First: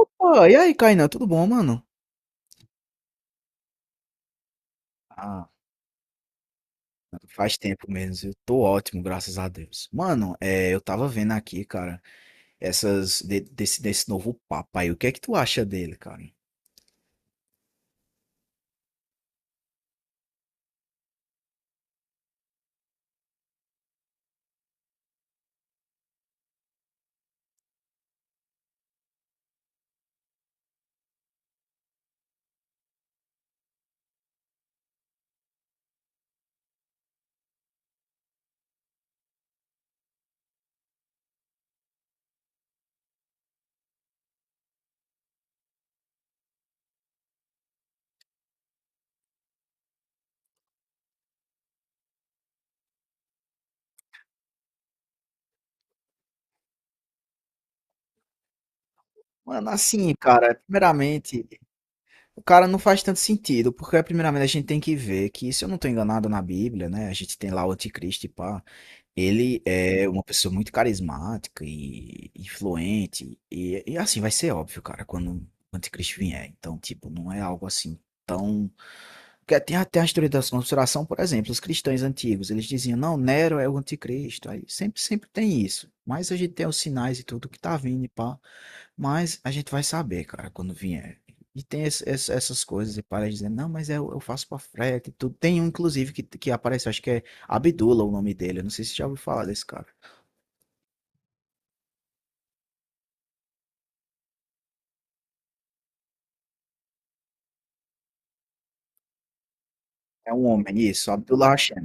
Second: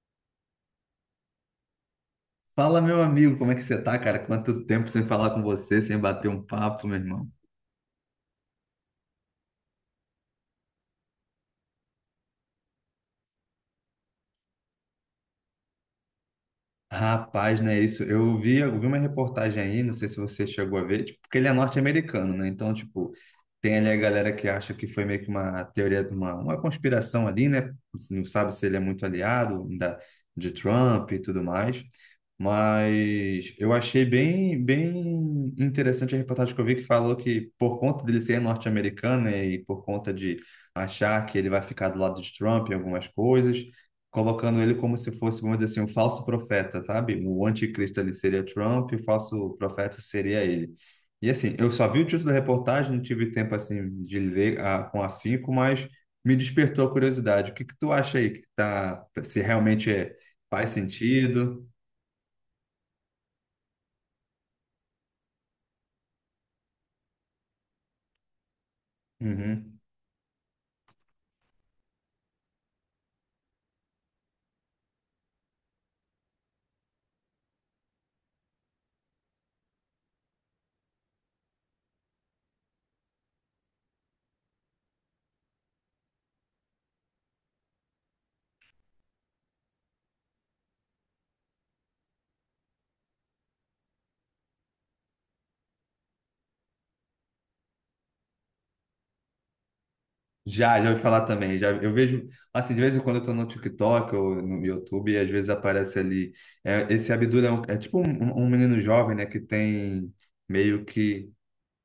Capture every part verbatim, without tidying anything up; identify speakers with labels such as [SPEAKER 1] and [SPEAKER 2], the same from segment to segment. [SPEAKER 1] Opa, e aí, Kainan, tudo bom, mano?
[SPEAKER 2] Fala, meu amigo, como é que você tá, cara? Quanto tempo sem falar com
[SPEAKER 1] Ah,
[SPEAKER 2] você, sem bater um papo, meu irmão?
[SPEAKER 1] faz tempo mesmo. Eu tô ótimo, graças a Deus. Mano, é, eu tava vendo aqui, cara, essas de- desse, desse novo Papa aí. O que é que tu acha dele, cara?
[SPEAKER 2] Rapaz, né? Isso. Eu vi, eu vi uma reportagem aí, não sei se você chegou a ver, tipo, porque ele é norte-americano, né? Então, tipo, tem ali a galera que acha que foi meio que uma teoria, uma, uma conspiração ali, né? Não sabe se ele é muito aliado da, de Trump e tudo mais. Mas eu achei bem, bem interessante a reportagem que eu vi que falou que por conta dele ser norte-americano, né, e por conta de achar que ele vai ficar do lado de Trump em algumas coisas, colocando ele como se fosse, vamos dizer assim, um falso profeta, sabe? O anticristo ali seria Trump, o falso profeta seria ele. E assim, eu só vi o título da reportagem, não tive tempo assim de ler a, com afinco, mas me despertou a curiosidade. O que que tu acha aí que tá, se
[SPEAKER 1] Mano,
[SPEAKER 2] realmente é-
[SPEAKER 1] assim, cara,
[SPEAKER 2] faz
[SPEAKER 1] primeiramente,
[SPEAKER 2] sentido?
[SPEAKER 1] o cara não faz tanto sentido, porque primeiramente a gente tem que ver que, se eu não tô enganado na Bíblia, né, a gente tem lá o anticristo e pá. Ele
[SPEAKER 2] Uhum.
[SPEAKER 1] é uma pessoa muito carismática e influente. E, e assim, vai ser óbvio, cara, quando o anticristo vier. Então, tipo, não é algo assim tão. Porque tem até a história da conspiração, por exemplo, os cristãos antigos, eles diziam, não, Nero é o anticristo. Aí sempre, sempre tem isso. Mas a gente tem os sinais e tudo que tá vindo e pá. Mas a gente vai saber, cara, quando vier. E tem esse- esse- essas coisas, e para dizer, não, mas eu, eu faço pra frete e tudo. Tem um, inclusive, que, que aparece, acho que é Abdullah, o nome dele. Eu não sei se você já ouviu falar desse cara.
[SPEAKER 2] Já, já ouvi falar também. Já, eu vejo, assim, de vez em quando eu tô no TikTok ou no YouTube e às vezes aparece ali, é, esse Abdul é, um- é tipo um, um menino jovem, né, que tem
[SPEAKER 1] É um homem,
[SPEAKER 2] meio
[SPEAKER 1] isso,
[SPEAKER 2] que
[SPEAKER 1] Abdullah Hashem.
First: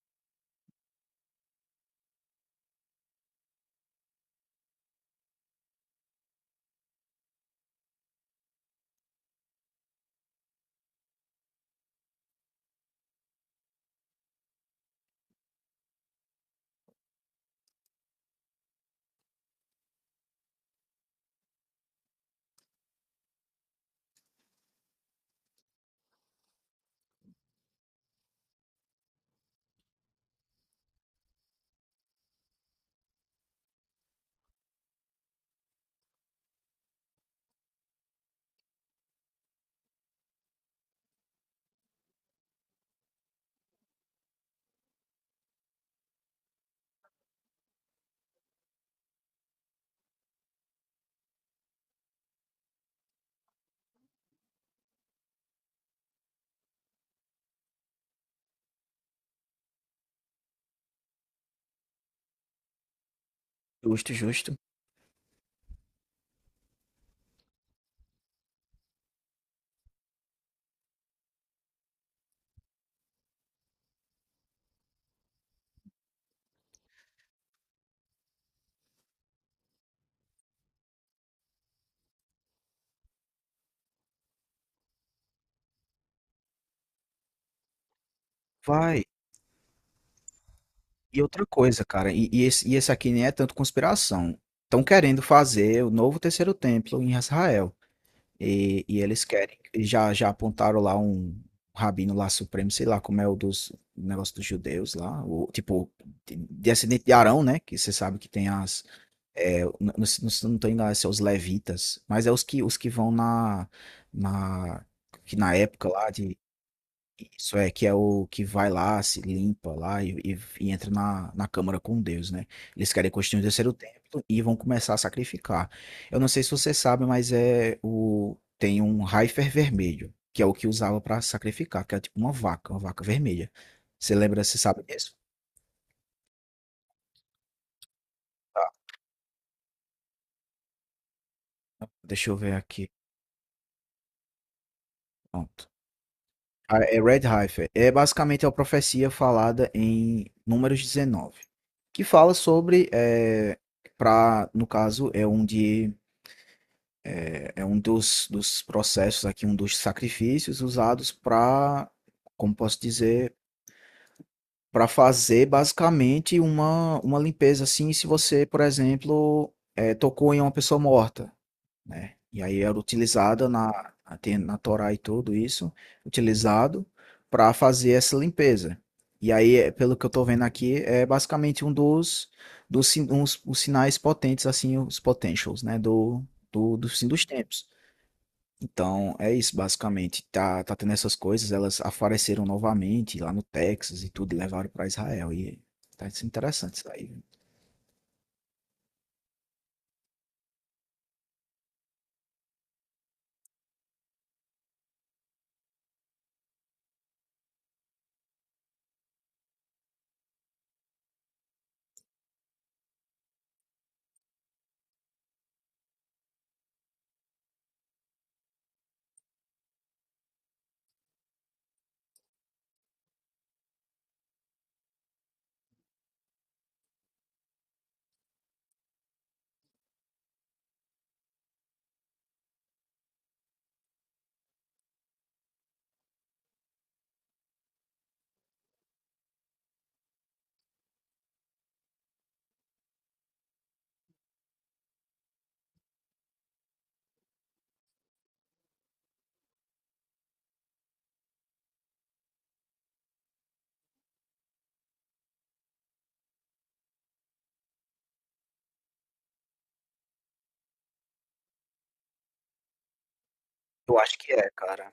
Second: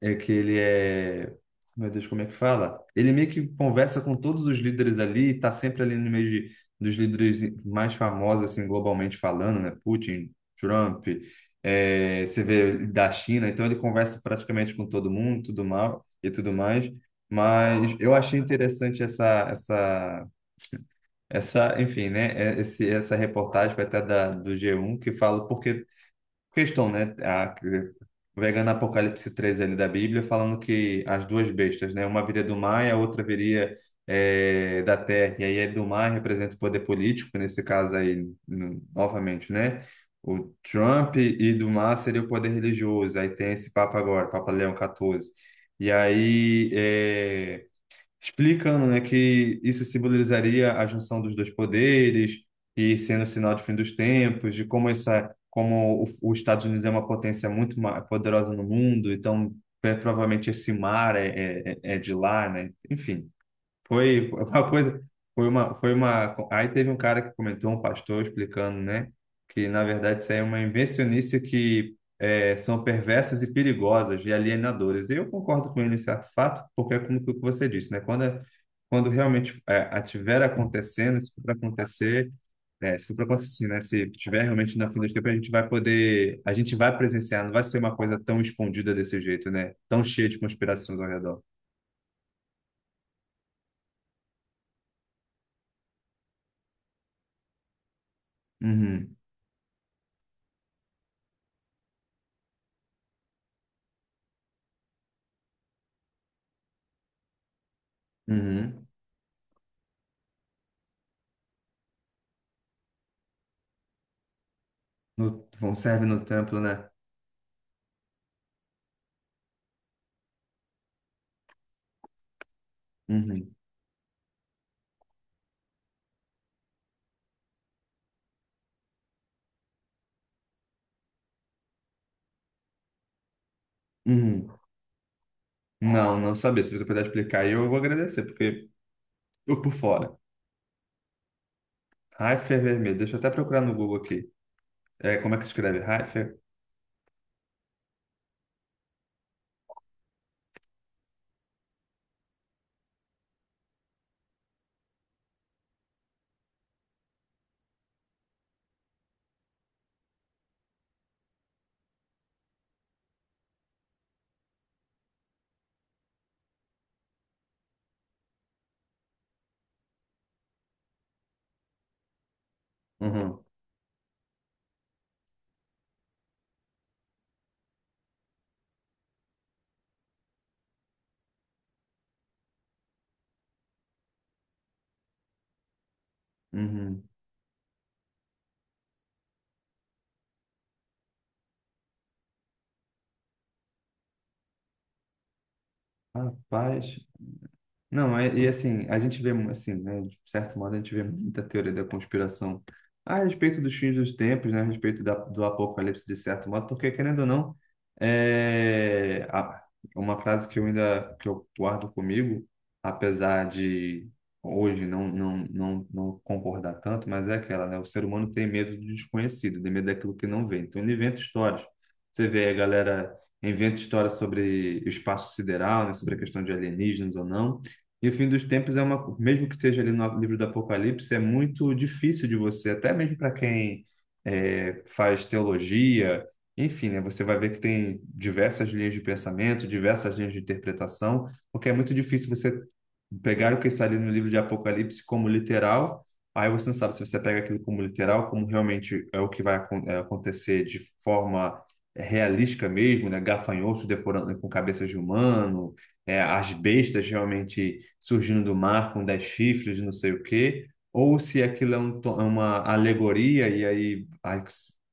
[SPEAKER 2] é que ele é. Meu Deus, como é que fala? Ele meio que conversa com todos os líderes ali, está sempre ali no meio de, dos líderes mais famosos, assim, globalmente falando, né? Putin, Trump, é, você vê da China, então ele conversa praticamente com todo mundo, tudo mal e tudo mais. Mas eu achei interessante essa, essa, essa, enfim, né? é- Esse, essa reportagem foi até da, do G um que fala porque questão, né? A, Vega no Apocalipse treze ali da Bíblia, falando que as duas bestas, né? Uma viria do mar e a outra viria eh, da terra. E aí a do mar representa o poder político, nesse caso aí, no- novamente, né? O Trump e do mar seria o poder religioso. Aí tem esse Papa agora, Papa Leão catorze. E aí é, explicando, né, que isso simbolizaria a junção dos dois poderes e sendo sinal de fim dos tempos, de como essa, como o- os Estados Unidos é uma potência muito ma- poderosa no mundo, então é, provavelmente esse mar é, é, é de lá, né? Enfim.
[SPEAKER 1] Justo,
[SPEAKER 2] Foi
[SPEAKER 1] justo.
[SPEAKER 2] uma coisa, foi uma, foi uma. Aí teve um cara que comentou, um pastor explicando, né, que na verdade isso aí é uma invencionice que é, são perversas e perigosas e alienadoras. E eu concordo com ele em certo fato, porque é como o que você disse, né? Quando, é- quando realmente é, estiver acontecendo, se for para acontecer, é, se for para acontecer, sim, né? Se tiver realmente na fim dos tempos, a gente vai poder, a gente vai presenciar, não vai ser uma coisa tão escondida
[SPEAKER 1] Vai.
[SPEAKER 2] desse jeito, né? Tão cheia de conspirações ao
[SPEAKER 1] E
[SPEAKER 2] redor.
[SPEAKER 1] outra coisa, cara, e, e esse, e esse aqui nem é tanto conspiração. Estão querendo fazer o novo terceiro templo em Israel. E, e
[SPEAKER 2] Uhum,
[SPEAKER 1] eles querem. E Já, já apontaram lá um rabino lá supremo, sei lá como é o dos o negócio dos judeus lá. O, tipo, de- descendente de Arão, né? Que você sabe que tem as.
[SPEAKER 2] uhum.
[SPEAKER 1] É, não, não, não não tô se é os levitas, mas é os que, os que vão na, na, que
[SPEAKER 2] No,
[SPEAKER 1] na
[SPEAKER 2] vão
[SPEAKER 1] época
[SPEAKER 2] serve
[SPEAKER 1] lá
[SPEAKER 2] no
[SPEAKER 1] de,
[SPEAKER 2] templo, né?
[SPEAKER 1] isso é, que é o que vai lá, se limpa lá e, e- e entra na, na câmara com Deus, né? Eles querem construir o
[SPEAKER 2] Uhum.
[SPEAKER 1] terceiro templo e vão começar a sacrificar. Eu não sei se você sabe, mas é o, tem um Heifer vermelho, que é o que usava para sacrificar, que é tipo uma vaca, uma vaca vermelha. Você lembra,
[SPEAKER 2] Uhum.
[SPEAKER 1] você sabe disso?
[SPEAKER 2] Não, não sabia. Se você puder explicar, aí eu vou agradecer, porque eu por fora.
[SPEAKER 1] Deixa eu ver
[SPEAKER 2] Haifa
[SPEAKER 1] aqui.
[SPEAKER 2] vermelho. Deixa eu até procurar no Google aqui. É, como é que
[SPEAKER 1] Pronto.
[SPEAKER 2] escreve? Haifa?
[SPEAKER 1] Ah, é Red Heifer. É basicamente a profecia falada em Números dezenove, que fala sobre, é, pra, no caso, é um, de, é, é um dos, dos processos aqui, um dos sacrifícios usados para, como posso dizer, para fazer basicamente uma, uma limpeza assim, se você, por exemplo, é, tocou em uma pessoa morta, né? E aí era
[SPEAKER 2] Uhum.
[SPEAKER 1] utilizada na, tem na Torá e tudo isso, utilizado para fazer essa limpeza. E aí, é, pelo que eu tô vendo aqui, é basicamente um dos, dos sin- uns, os sinais potentes, assim, os potentials, né? Do, do, do fim
[SPEAKER 2] Uhum.
[SPEAKER 1] dos tempos. Então, é isso, basicamente. Tá, tá tendo essas coisas, elas apareceram novamente lá no Texas e tudo, e levaram para Israel. E tá sendo interessante isso
[SPEAKER 2] Rapaz.
[SPEAKER 1] aí.
[SPEAKER 2] Não, é- E assim, a gente vê, assim, né, de certo modo, a gente vê muita teoria da conspiração a respeito dos fins dos tempos, né, a respeito da, do apocalipse, de certo modo, porque, querendo ou não, é a- uma frase que eu ainda que eu guardo comigo, apesar de hoje não, não, não, não concordar tanto, mas é aquela, né, o ser humano tem medo do desconhecido, tem medo daquilo que não vê. Então, ele inventa histórias. Você vê a galera inventa histórias sobre o espaço sideral, né, sobre a questão de alienígenas ou não. E o fim dos tempos é uma, mesmo que esteja ali no livro do Apocalipse, é muito difícil de você, até mesmo para quem é, faz teologia, enfim, né, você vai ver que tem diversas linhas de pensamento, diversas linhas de interpretação, porque é muito difícil você pegar o que está ali no livro de Apocalipse como literal, aí você não sabe se você pega aquilo como literal, como realmente é o que vai acon- é, acontecer de forma realística mesmo, né, gafanhotos deforando com cabeças de humano, é, as bestas realmente surgindo do mar com dez chifres, não sei o quê, ou se aquilo é, um to- é uma alegoria e
[SPEAKER 1] Eu
[SPEAKER 2] aí,
[SPEAKER 1] acho que
[SPEAKER 2] aí-
[SPEAKER 1] é, cara.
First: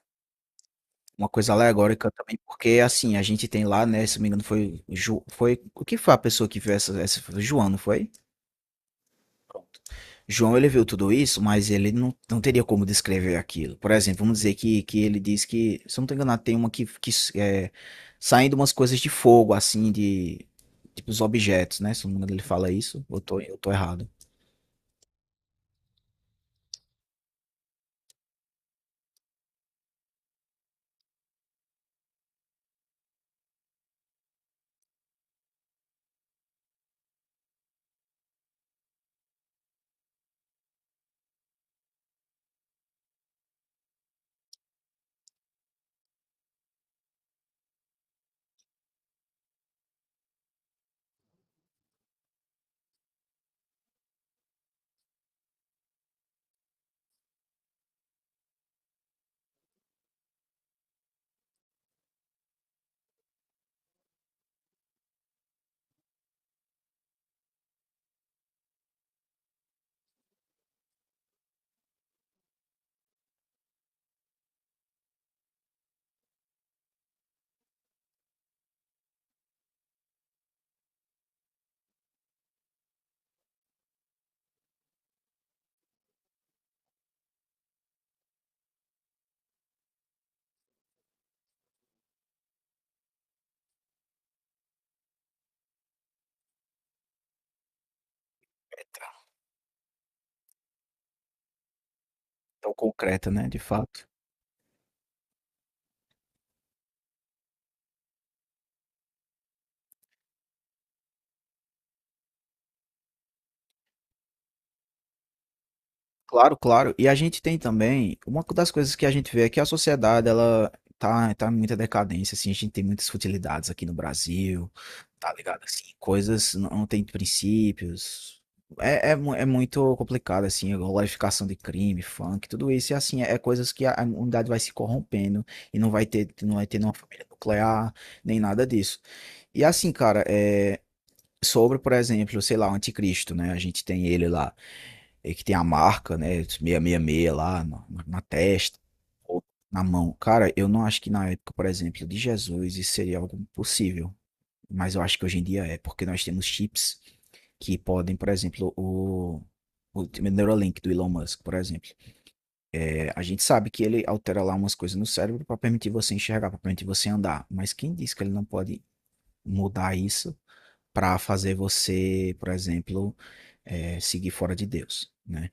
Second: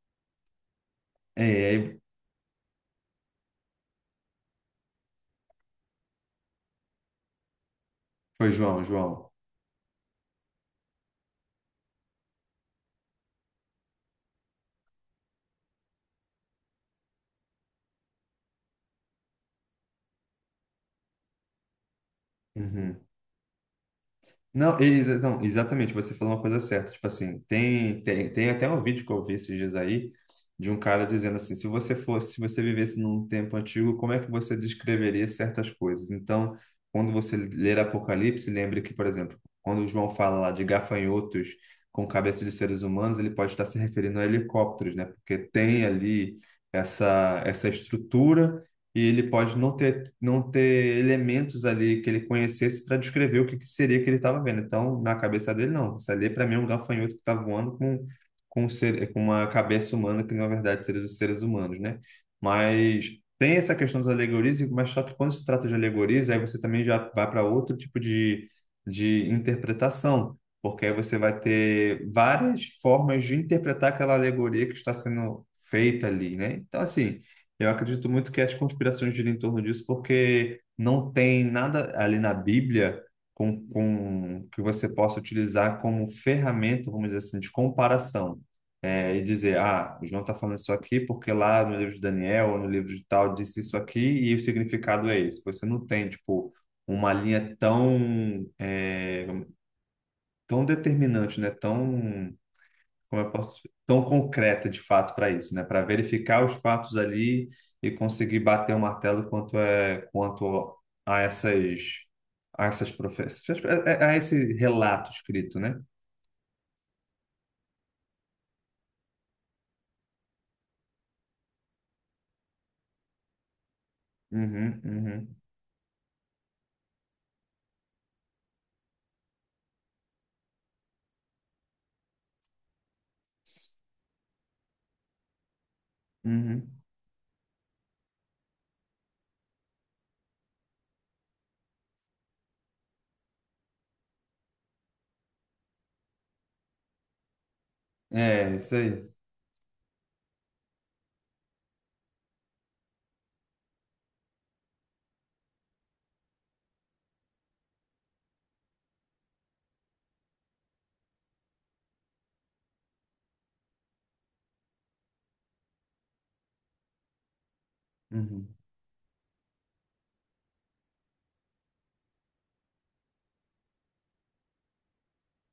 [SPEAKER 1] Uma
[SPEAKER 2] é,
[SPEAKER 1] coisa
[SPEAKER 2] aí
[SPEAKER 1] alegórica também, porque assim, a gente tem lá, né, se não me engano, foi, Ju- foi, o que foi a pessoa que viu essa, essa foi o João, não foi?
[SPEAKER 2] foi João, João.
[SPEAKER 1] Pronto. João, ele viu tudo isso, mas ele não, não teria como descrever aquilo. Por exemplo, vamos dizer que, que ele diz que, se eu não estou enganado, tem uma que, que é, saindo umas coisas de fogo, assim, de, tipo, os objetos, né, se eu não me engano, ele fala isso,
[SPEAKER 2] Uhum.
[SPEAKER 1] eu tô, eu tô errado.
[SPEAKER 2] Não, e- não, exatamente, você falou uma coisa certa. Tipo assim, tem, tem, tem até um vídeo que eu vi esses dias aí, de um cara dizendo assim: se você fosse, se você vivesse num tempo antigo, como é que você descreveria certas coisas? Então, quando você ler Apocalipse, lembre que, por exemplo, quando o João fala lá de gafanhotos com cabeça de seres humanos, ele pode estar se referindo a helicópteros, né? Porque tem ali essa, essa estrutura e ele pode não ter, não ter elementos ali que ele conhecesse para descrever o que, que seria que ele estava vendo. Então, na cabeça dele, não. Isso ali, para mim, é um gafanhoto que está voando com, com, um ser, com uma cabeça humana, que na verdade seriam os seres humanos, né? Mas tem essa questão das alegorias, mas só que quando se trata de alegorias, aí você também já vai para outro tipo de, de interpretação. Porque aí você vai ter várias formas de interpretar aquela alegoria que está sendo feita ali, né? Então, assim, eu acredito muito que as conspirações giram em torno disso, porque não tem nada ali na Bíblia com, com que você possa utilizar como ferramenta, vamos dizer assim, de comparação. É, e dizer, ah, o João está falando isso aqui porque lá no livro de Daniel ou no livro de tal disse isso aqui e o significado é esse. Você não tem, tipo, uma linha tão, é, tão determinante, né? Tão
[SPEAKER 1] Então,
[SPEAKER 2] como
[SPEAKER 1] concreta,
[SPEAKER 2] eu
[SPEAKER 1] né, de
[SPEAKER 2] posso, tão
[SPEAKER 1] fato.
[SPEAKER 2] concreta de fato para isso, né? Para verificar os fatos ali e conseguir bater o martelo quanto é quanto a essas a essas profecias, a, a- a esse relato escrito, né?
[SPEAKER 1] Claro, claro. E a gente tem também, uma das coisas que a gente vê é que a sociedade, ela tá, tá em muita decadência, assim, a gente tem muitas futilidades aqui no Brasil,
[SPEAKER 2] Uhum,
[SPEAKER 1] tá
[SPEAKER 2] uhum,
[SPEAKER 1] ligado? Assim, coisas não, não tem princípios. É, é, mu- é muito complicado, assim, a glorificação de crime, funk, tudo isso, e assim, é, coisas que a, a humanidade vai se corrompendo e não vai ter, não vai
[SPEAKER 2] uhum.
[SPEAKER 1] ter nenhuma família nuclear, nem nada disso. E assim, cara, é, sobre, por exemplo, sei lá, o anticristo, né? A gente tem ele lá. E que tem a marca, né? seiscentos e sessenta e seis lá na, na
[SPEAKER 2] É, isso
[SPEAKER 1] testa,
[SPEAKER 2] aí.
[SPEAKER 1] ou na mão. Cara, eu não acho que na época, por exemplo, de Jesus, isso seria algo possível. Mas eu acho que hoje em dia é, porque nós temos chips que podem, por exemplo, o, o Neuralink do Elon Musk, por exemplo. É, a gente sabe que ele altera lá umas coisas no cérebro para permitir você enxergar, para permitir você andar. Mas quem diz que ele não
[SPEAKER 2] Uhum.
[SPEAKER 1] pode mudar isso para fazer você, por exemplo, é, seguir fora de Deus, né?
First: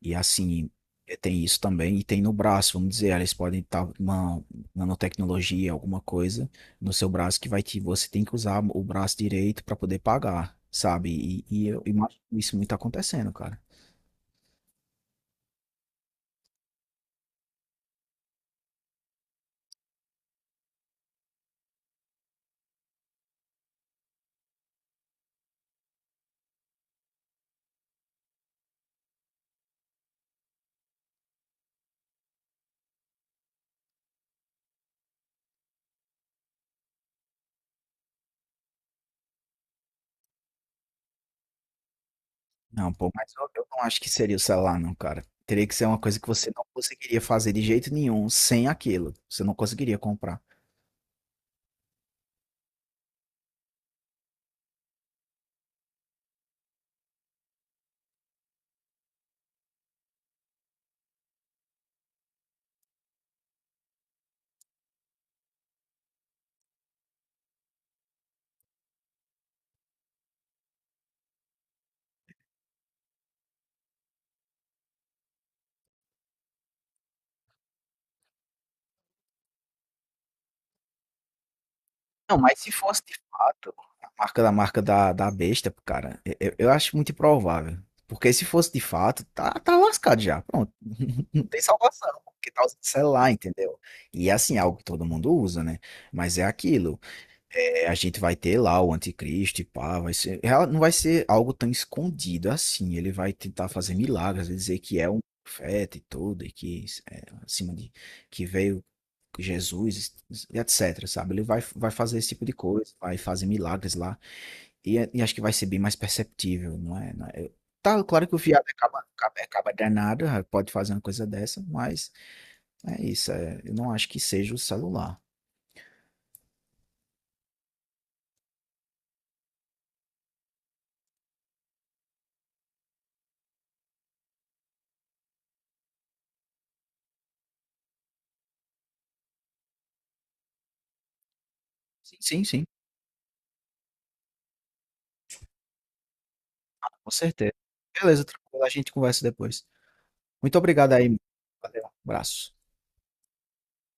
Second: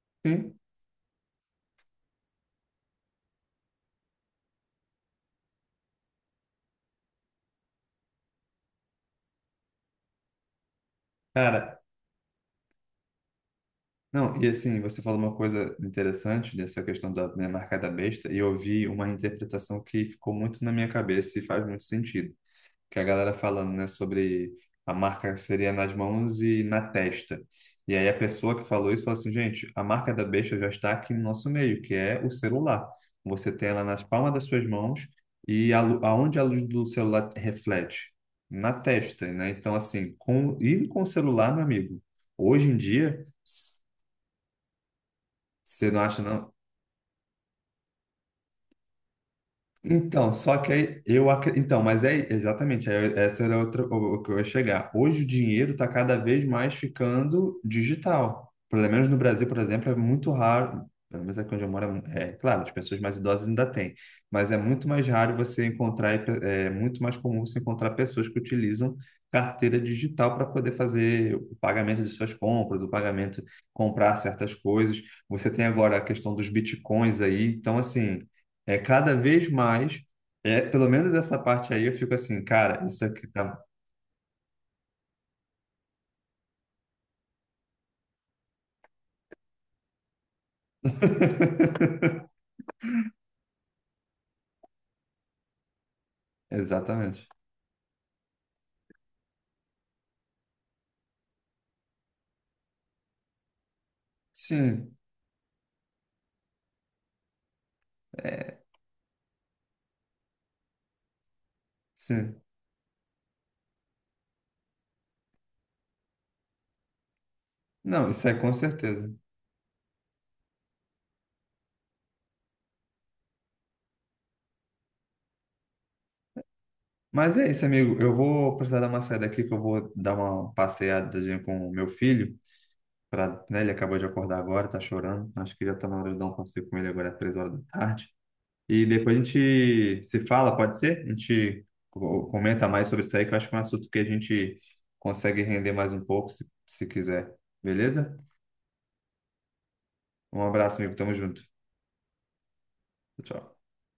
[SPEAKER 1] E
[SPEAKER 2] Sim,
[SPEAKER 1] assim, eh, tem isso também, e tem no braço, vamos dizer, elas podem estar com uma nanotecnologia, alguma coisa no seu braço que vai te, você tem que usar o braço direito para poder pagar, sabe? E, e
[SPEAKER 2] cara.
[SPEAKER 1] eu imagino isso muito acontecendo, cara.
[SPEAKER 2] Não, e assim, você falou uma coisa interessante dessa questão da né, marca da besta, e eu vi uma interpretação que ficou muito na minha cabeça e faz muito sentido que a galera falando, né, sobre a marca seria nas mãos e na testa. E aí a pessoa que falou isso falou assim, gente, a marca da besta já está aqui no nosso meio, que é o celular. Você tem ela nas palmas das suas mãos e a, lu- aonde a luz do celular reflete? Na testa, né? Então, assim, com, e com o celular, meu amigo, hoje em
[SPEAKER 1] Não, pô,
[SPEAKER 2] dia,
[SPEAKER 1] mas eu, eu não acho que seria o celular, não, cara. Teria que ser
[SPEAKER 2] você
[SPEAKER 1] uma
[SPEAKER 2] não
[SPEAKER 1] coisa
[SPEAKER 2] acha,
[SPEAKER 1] que você
[SPEAKER 2] não?
[SPEAKER 1] não conseguiria fazer de jeito nenhum sem aquilo. Você não conseguiria
[SPEAKER 2] Então,
[SPEAKER 1] comprar.
[SPEAKER 2] só que aí eu acre- então, mas é exatamente, aí eu- essa era outra o o que eu ia chegar. Hoje o dinheiro está cada vez mais ficando digital. Pelo menos no Brasil, por exemplo, é muito raro, pelo menos aqui onde eu moro, é, mu- é, claro, as pessoas mais idosas ainda têm, mas é muito mais raro você encontrar, e pe- é muito mais comum você encontrar pessoas que utilizam carteira digital para poder fazer o pagamento de suas compras, o pagamento, comprar certas coisas. Você tem agora a questão dos bitcoins aí, então assim, é cada vez mais, é, pelo menos essa parte aí eu fico
[SPEAKER 1] Não,
[SPEAKER 2] assim,
[SPEAKER 1] mas se
[SPEAKER 2] cara,
[SPEAKER 1] fosse
[SPEAKER 2] isso
[SPEAKER 1] de
[SPEAKER 2] aqui tá.
[SPEAKER 1] fato a marca da marca da, da besta, cara, eu, eu eu acho muito improvável. Porque se fosse de fato, tá, tá lascado já. Pronto. Não tem salvação. Porque tá usando celular, entendeu? E é assim, é algo que todo mundo usa, né? Mas é aquilo.
[SPEAKER 2] Exatamente.
[SPEAKER 1] É, a gente vai ter lá o anticristo e pá, vai ser, ela não vai ser algo tão escondido assim. Ele vai tentar fazer milagres, vai dizer
[SPEAKER 2] Sim,
[SPEAKER 1] que é um profeta e tudo, e que é, acima de que
[SPEAKER 2] é,
[SPEAKER 1] veio Jesus, e etc, sabe? Ele vai, vai fazer esse
[SPEAKER 2] sim.
[SPEAKER 1] tipo de coisa, vai fazer milagres lá, e, é, e acho que vai ser bem mais perceptível, não é? Não é- Tá,
[SPEAKER 2] Não,
[SPEAKER 1] claro
[SPEAKER 2] isso é
[SPEAKER 1] que o
[SPEAKER 2] com
[SPEAKER 1] viado acaba,
[SPEAKER 2] certeza.
[SPEAKER 1] acaba, acaba danado, ah, pode fazer uma coisa dessa, mas é isso, é, eu não acho que seja o celular.
[SPEAKER 2] Mas é isso, amigo. Eu vou precisar dar uma saída aqui, que eu vou dar uma passeadazinha com o meu filho. Pra, né, ele acabou de acordar agora, tá chorando. Acho que já tá na hora de dar um passeio com ele agora, às três horas da tarde. E depois a gente se fala, pode ser? A gente
[SPEAKER 1] Sim,
[SPEAKER 2] co-
[SPEAKER 1] sim, sim.
[SPEAKER 2] comenta mais sobre isso aí, que eu acho que é um assunto que a gente consegue render mais um pouco, se, se
[SPEAKER 1] Com
[SPEAKER 2] quiser.
[SPEAKER 1] certeza.
[SPEAKER 2] Beleza?
[SPEAKER 1] Beleza, tranquilo, a gente conversa depois.
[SPEAKER 2] Um
[SPEAKER 1] Muito
[SPEAKER 2] abraço,
[SPEAKER 1] obrigado
[SPEAKER 2] amigo. Tamo
[SPEAKER 1] aí.
[SPEAKER 2] junto.
[SPEAKER 1] Valeu, abraço.
[SPEAKER 2] Tchau.